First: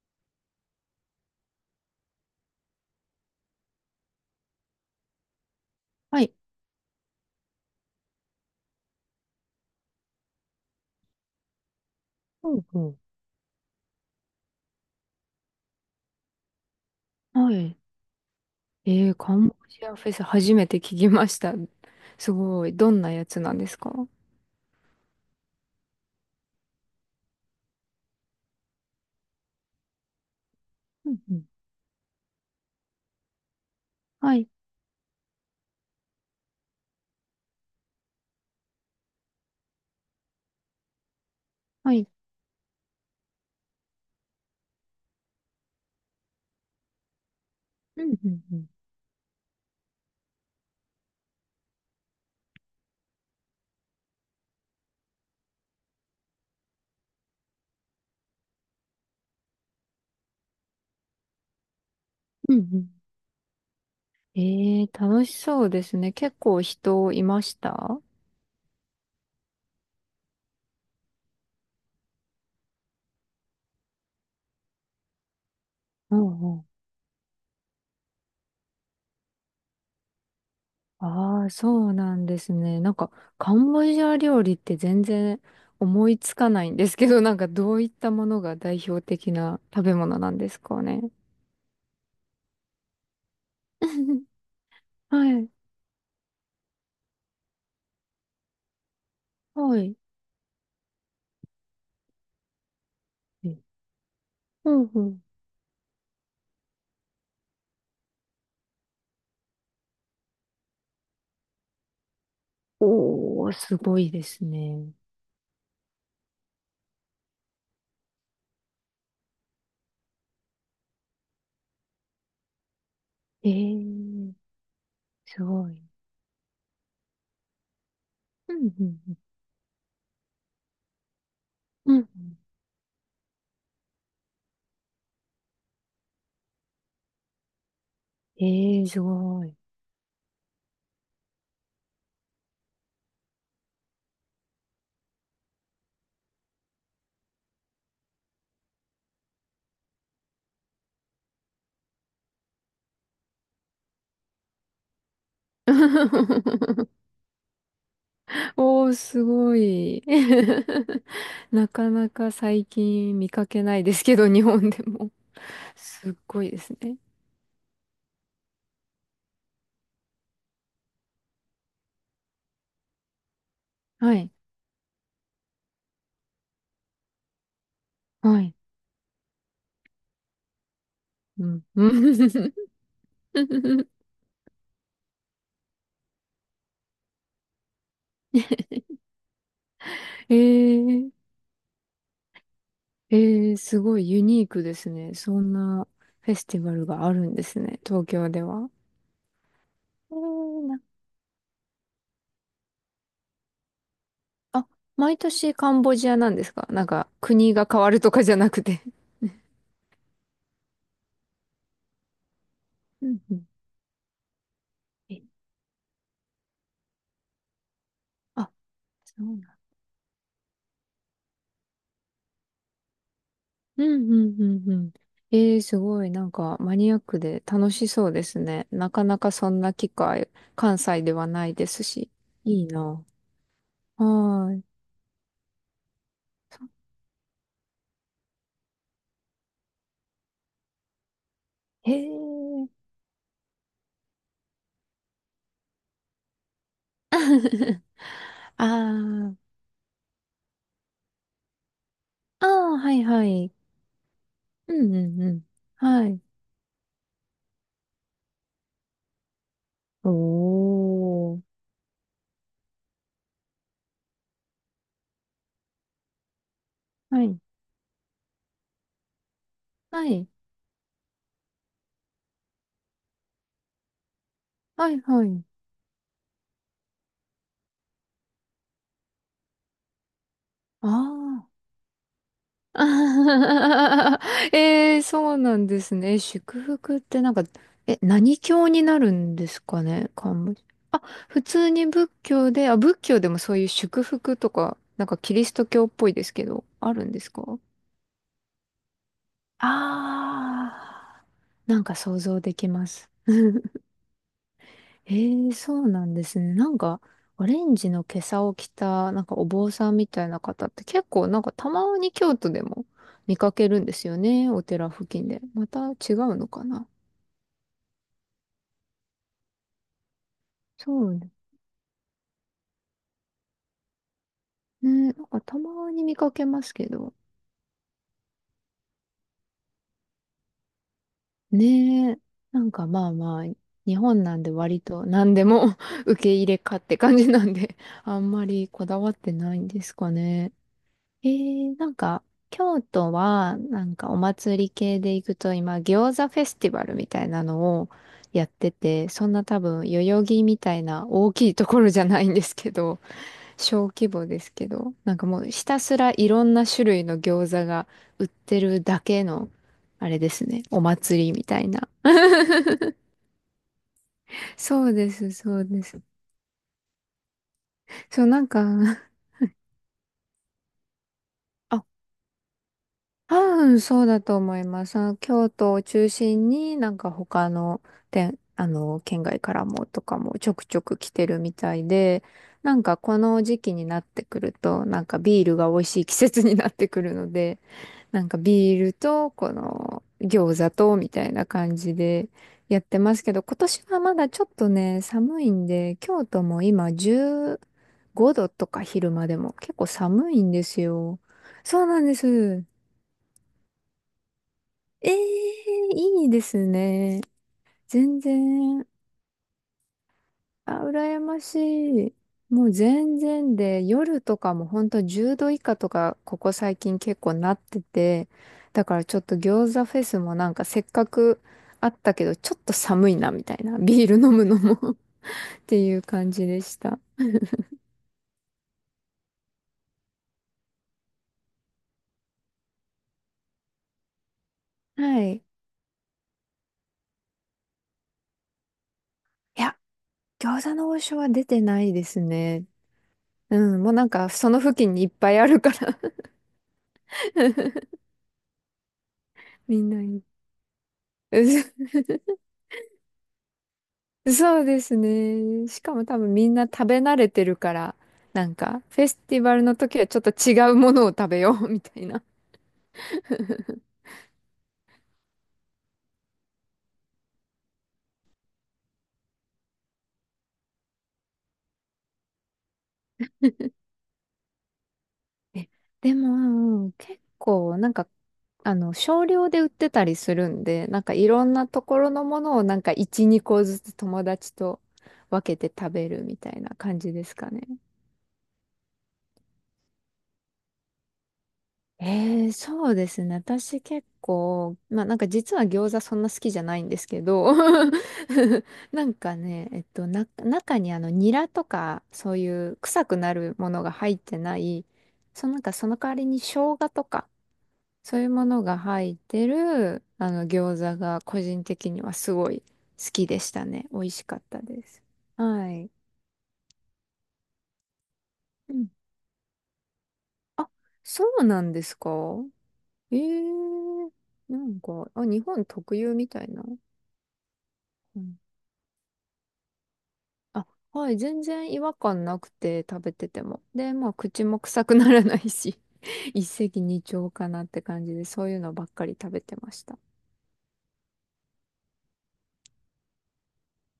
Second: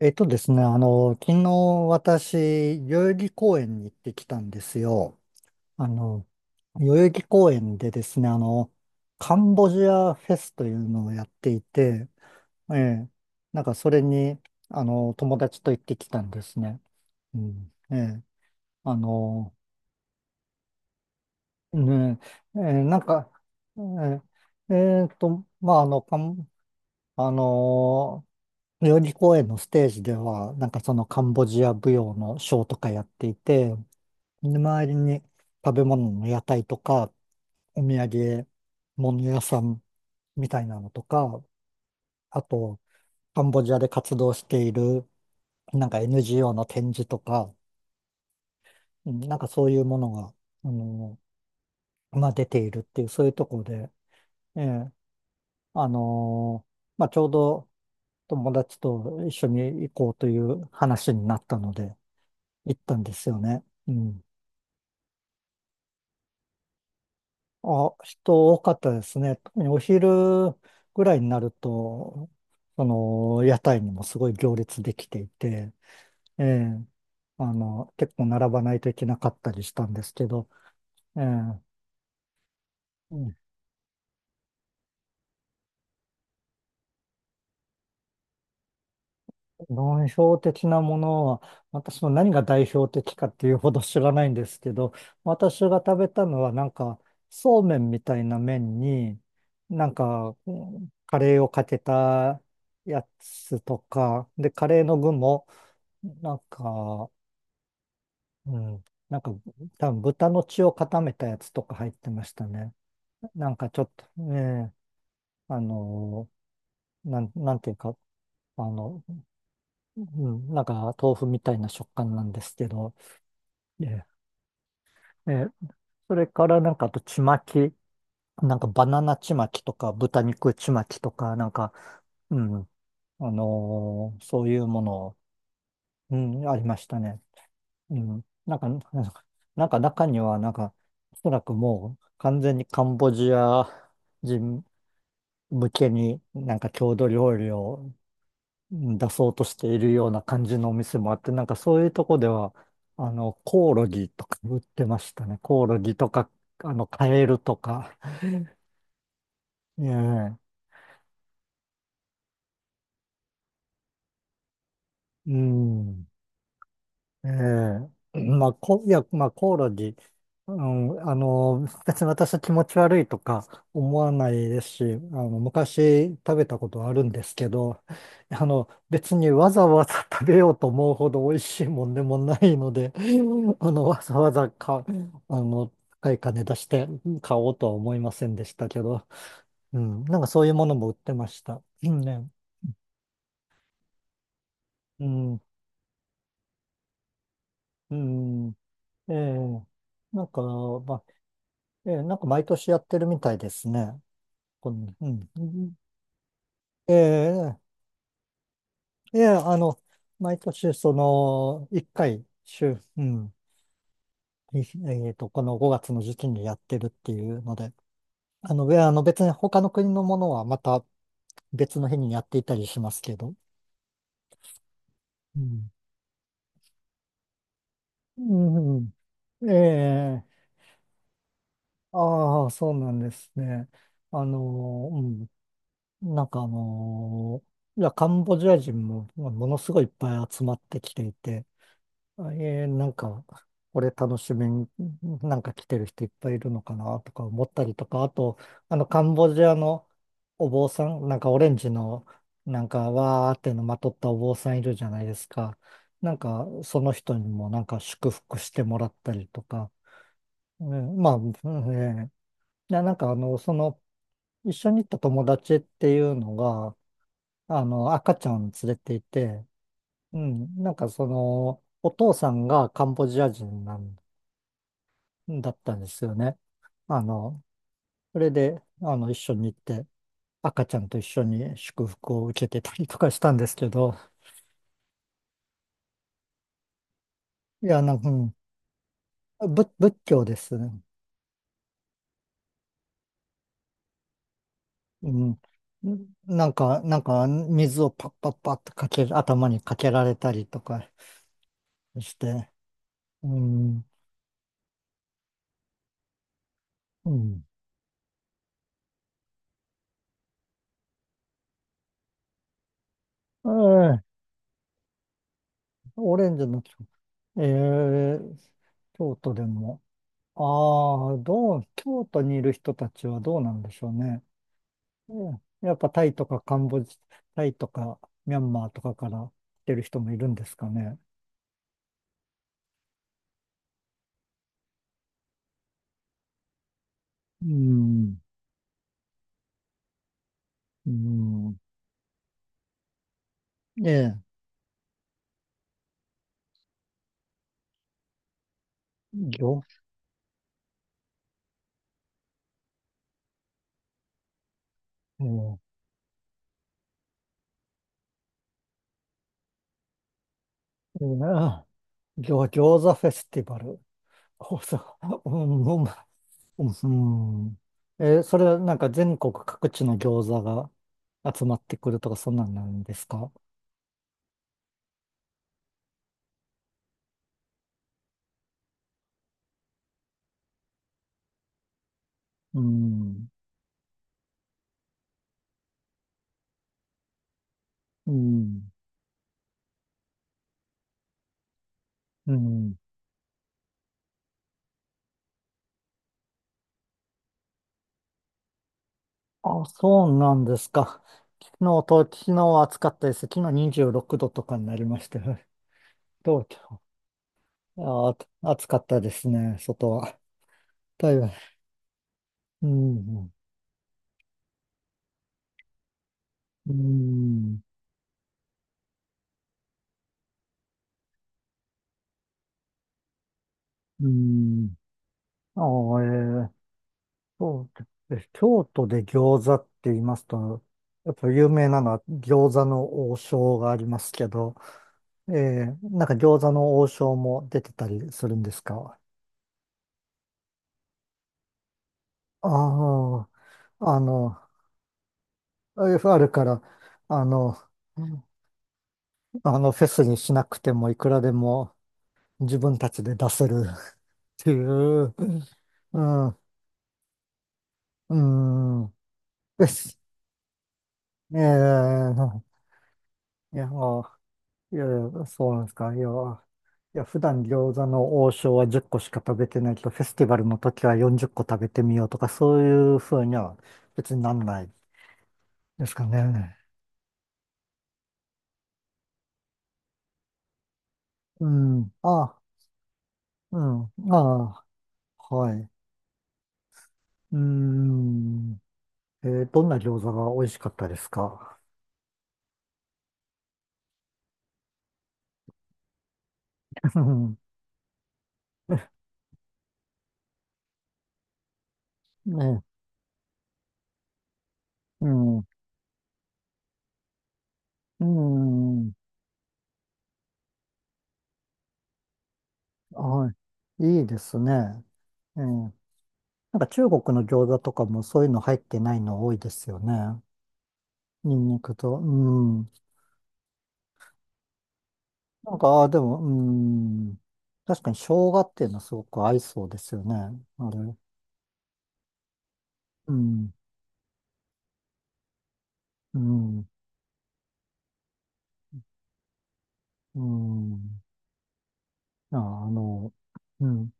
えっとですね、あの、昨日私、代々木公園に行ってきたんですよ。あはの、い。代々木公園でですね、カンボジアフェスというのをやっていて、うんえうん。え、なんかそれに、友達と行ってきたんですね。うはん、い。ええ、あえー、カンの、ボジアフェス初めて聞きました。ね、すえごい。え、どなんんなやか、つなんですか？えまあ、あの、カンあの代々木公園のステージでは、なんかそのうんカンうボん。ジア舞踊のショーとかやっていて、はでい。周りに食べ物の屋台とか、お土産物屋さんみたいなのとか、はい。あと、カンボジアで活動している、なんか NGO の展示とか、うんうんうん。うんなんかそういうものが、あの、まあ、出ているっていう、そういうところで、ええ、あのまあ、ちょうど友達と一緒に行こうという話になったので、うん行っうたんですよね。うん。ん。えー、楽しそうですね。結構人いましあ、た？人多かったですね。特にお昼ぐらいになると、その、屋台にもすごい行列できていて、うえんうん。え、結構並ばないといけなかったりしたんですけど、ええ、ああ、そうなんですね。なんか、カンボジア料理って全然思いつかないんですけど、なんかどういったものが代表的な食べ代物な表んです的なかもね。のは、私も何が代表的かっていうほど知らな いんですけど、はい。私が食べたのはなんか、そうめんみたいな麺に、はなんい。か、うんカレーをかけたやつえとか、で、カうレーんのう具ん。も、なんか、うん、なんか、多分豚の血を固めたやつとか入ってましたね。なおー、んかすちょっごと、いですね、ね。あの、なんていうか、あの、うん、なんか豆腐みたいな食感なんですけど、ええー、え、すごい。それからなんかあとちまき、うなんかん、うバナん、ナちまきとか豚肉ちまきとか、なんか、うん。うん。うん、そういうもの、うん、ありましたね。うん、えなんか、ー、すごい。なんか中にはなんか、おそらくもう完全にカンボジア人向けになんか郷土料理をうん出そうとしているような感じのお店もあって、なんかそういうとこでは、コオロギとか売ってましたね。コオロギとか、カエルとか。おー、すごえい。え、なかなか最近見かけないですけど、日本でも。うん。すっごいですね。ええ、まあ、いや、まあ、コオロギ、うん、別に私は気持ち悪いとか思わはない、いですし、昔食べたことあるんですけど、はい。別にわざわざ食べようと思うほど美味うん、しいもんでうもないので、あの、ん。 わ ざわざか、あの、高い金出して買おうとは思いませんでしたけど、うん、なんかえそういうものも売っー、てました。ねうんね、えー、すごいユニークですね。そんなフェスティバルがあるんですね、う東京でん、うん、は。えええ、なんか、ーまあええ、なんか毎年やってるみたいですね。あ、う毎年カん。ンボジアなんですか？なんえか国え、が変わるとかじゃなくて。ええ、毎年その、一回、週、ううんん、うん。いえっと、こえの5月の時期にやってるっていうので、あ、あの、えあのそ別にうなん。他の国のものはまた別の日にやっていたりしますけど。うんうんうんうん。うええ、ん。すごい、なんかマニアックで楽しそううですね。ん、うなかなかそんえんな機え、会、関西ではないですし。ああ、いいそうなんな。ですね。はーい。うん、なんかそいや、カンボジア人もものすごいいっぱい集まってきていて、へえ。なんか、これ楽しみに、なんか来てる人いっぱいいるのかなとか思ったり とか、あと、あカンボー、ジアのお坊さん、なんかオレンジの、あなんー、かはいはわーっい。てのまとったお坊さんいうるじゃんないうでんすうん。か。はなんい。か、その人にもなんか祝福してもらったりとか、おうんまあ、うんー。えーなんかその、一緒に行った友達っていうのが、はい。赤ちゃん連れていて、はうい。ん、なんかその、お父さんがカンボジア人なんはいはい。だったんですよね。あの、それで、一緒に行って、赤ちゃんあと一緒あ、に祝福を受けてたりとかしたんですけど、あー。 えー、そうなんですね。祝福ってなんか、いや、なんか、うん何教になるんです仏、か仏ね、教で漢す字。ね。あ、普通に仏教で、あ、仏教でもそういう祝福とか、なうんかキん。リスト教っぽいですけなんど、か、あなんるんでか、すか？水をパッパッパッとかける、頭にかけられたりとかああー、なんかし想像て、できます。うん、ええ、そうなんですね。なんか、うん。オレンジの袈裟を着た、なんかお坊さんみたいな方って結構、なんかたまに京都でも見かけるんでえすよえね。お寺付近で。また違オレうンジののか木、な。ええ京都でも、そあうあ、ね。京都にいる人たちはどうなんでしょうね。ね、なんうかんたやっぱまにタイ見とかかけカまンすボけジ、ど。タイとかミャンマーとかから来てる人もいるんですかね。ねえ、なんかまあまあ、日本なんで割と何でも 受け入れかって感じなうんで、あん。んまりこだわってないんですかね。うん。なんか、京都は、なえんかおえ。祭り系で行くと、今、餃子フェスティバルみたいなのをやってて、そんな多餃、分、代々木みたいな大きいところじゃないんですけど、小規模ですけど、なんうんかもういひたすらいろんな種類の餃子が売ってるだけの、あれですね、おい祭りみたないな。餃子フェスティバル。餃そうで子、うす、ん、そうです。うん、うん。そう、そなれんはか、なんか 全国各地の餃子が集まってあ、くるとかそんなんなんですか？多分そうだと思います。あの京都を中心になんか他の店、あの、県外からもとかもちょくちょく来てるみたいで、うなんかこん。の時期になってくると、なんかビールが美味しい季節になってくるので、うなんかん。ビールとこの餃子とみたいな感じでうん。やってますけど、今年はまだちょっとね、寒いんで、京都も今15度とか昼間でもあ、結構そう寒ないんんでですすか。よ。そうなんで昨日はす。暑かったです。昨日26度とかになりましええ、たよ。い いで東すね。京、全あ、暑かっ然、たですね、外は。あ、だい羨ぶ、ましい。もうう全ん、然で、夜とかも本当10度以下とか、ここう最近結構なっん、てて、だからちょっと餃子フェスもなんかせっかくあったけど、ちょっと寒いなみたいな、ビうール飲むのも ん。っあていうあ、感じー、でした。そうです。京都で餃子って言いますと、やっぱ有名なのは餃子の王将がありますけど、はい。いなんか餃子の王将も出てたりするんですか？や、餃子の王将は出てないですね。あうん、もあ、うなんかその付近にいっぱいあるから あるから、あの、うんみフェんなスいにい。しなくてもいくらでも 自分たちで出せる っていそうですう、ね。しかうも多分ん、みんな食べ慣れてるから、うなんか、ん、フェスティバルでのす。時はちょっと違うものを食べえよう みたいな。えいや、もう、いや、いやそうなんですか。いや、いや、普段餃子の王将は10個しか食べてないけど、フェスティバルの時は40個食べてみようとか、そういうふうには別になんない え、ですかでね。も、結構、なんか、少量で売ってたりするんで、なんかいろうんなとん、ころのあ、ものをなんか1、2う個ずん、つ友達あ、とは分けい。て食べるみたいな感じですうかね。ん。どんな餃子が美味しかったですか？ ええ、そうですね。私結構、まあなんか実は餃子そんな好きじゃないん でうすけんど、なんかね、中にニラとかそうね、いう臭くなるものが入ってない、うん、そのなんかその代わりに生姜とかうそういうものがん、入ってるあの餃子が個人的にはすごい好きはでしたい、ね。美いい味でしかすったでね。す。えはーい。なんか中国の餃子とかもそういうの入っうてん。ないの多いですよね。あ、そニうンニなんクですと、うか？ん。ええ、なんか、あ、日なん本か、あー、特で有も、みうたいな。ん。確かに生うん。姜っていうのはすごく合いそうですよね。あ、あれ。はい、全然違和感なくて食うべててん、も。で、まあ、口も臭くならないし、う 一ん、石二鳥かなって感じで、そういうのばっかり食べてました。うん。ああの、うん。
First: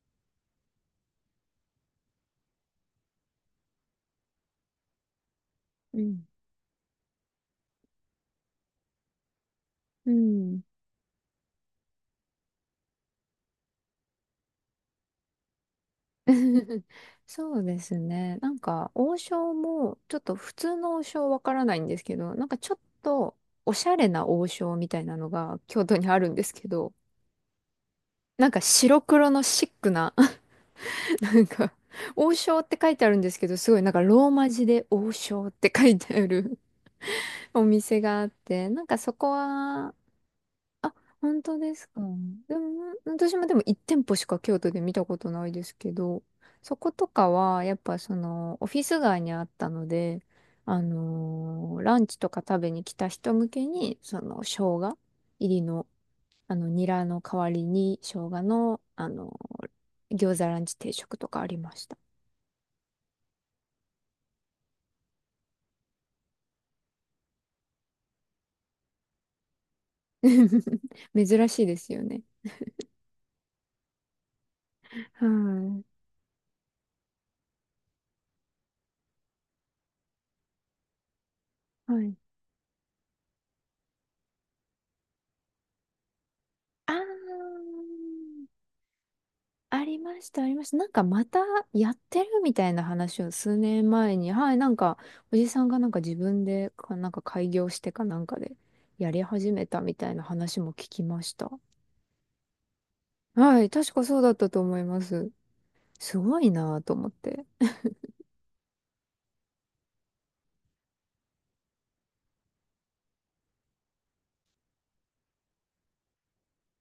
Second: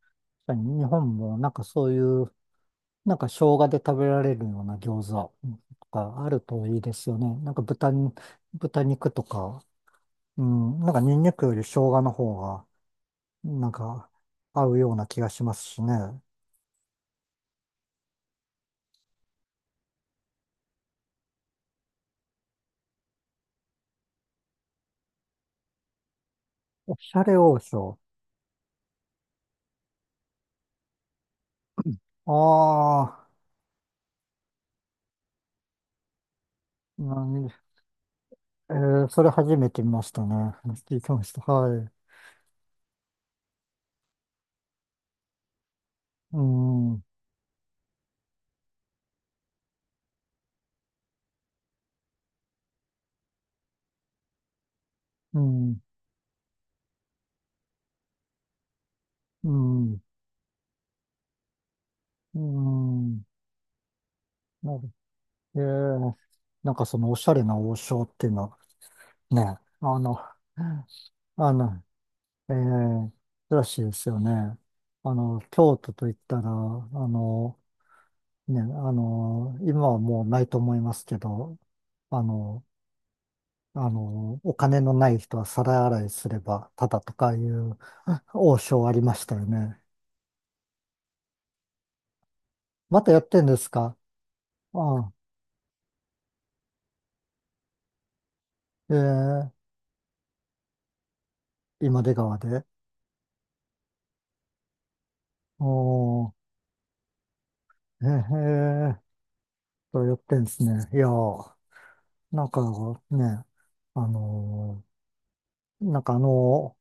確かに日本もなんかそういうなんか生姜で食べられるような餃子とうかん。あるといいですよね。なんか豚肉とか、ううん。ん、なんかニンニクより生姜の方が、なんか合うような気がしますしね。そうですね。なんか、王将も、ちょっと普通の王将わからないんですけど、なんかちょっと、おしゃれな王将みたいなのが京都にあるんですけど、おしゃれ王将。なんか白黒のシックななんか、あ王将って書いてあるんあ、ですけど、すごいなんかローマ字で王将って書いてある 何、お店があって、えなんかーそそれこ初めて見は、ましたね。あ、聞いてました。本当ではすい。か。でも、私もでも1店舗しか京都で見たことないですけど、うそこん、うとかは、やっぱオフィス街にあったので、ランチとか食べに来た人向けに、生姜入りん、の、ニラの代わりに、生姜の、うーん、餃子ランチ定食とかありました。うん。なるえーなんかそのおしゃれな王将っていうのはね、珍あしいでの、すよね。ええ、らしいですよね。は京い。都といったら、ね、今はもうないと思いますけど、はい。あの、お金のない人は皿洗いすれば、たあだとかいあ、う 王将ありましたよあね。りました、ありました。なんかまたやってるみたいなまたや話っをてんで数す年か？前に、はい、なんあかあ、おじさんがなんか自分でか、なんか開業してかなんかでえやり始え、めたみたいな話も聞きました。今出川で。はい、確かそうだったと思います。おすー、ごいなぁと思って。ええやってんですね。いやー、なんかね、あのなんかあの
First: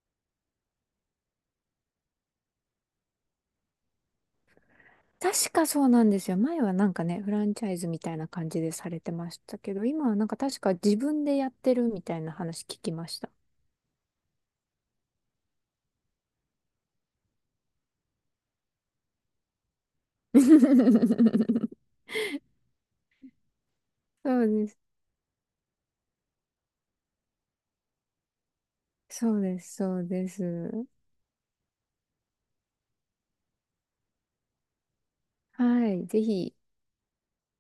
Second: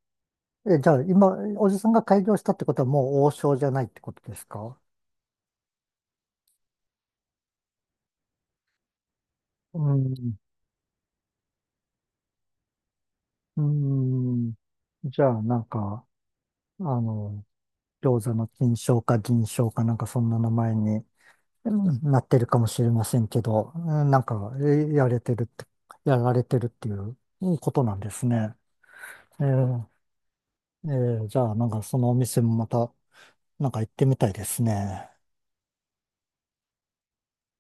え、じゃあ今、おじさんが開業したってことはもう王将じゃないってことですか？確かそうなんですよ。前はなんかね、フランチャイズみたいな感じでされてましたけうど、今はなんん。か確か自分でやってるみたいな話聞きました。うん。じゃあなんか、あの、餃子の金賞か銀賞かなんかそんな名前にう んなってるかもしれませんけど、うんなんそうか、です。えやれてるって、やられてるっていううんことなんですね。そうえです。そうです。えええじゃあなんかそのお店もまた、なんか行ってみたいですね。はい。ぜひ、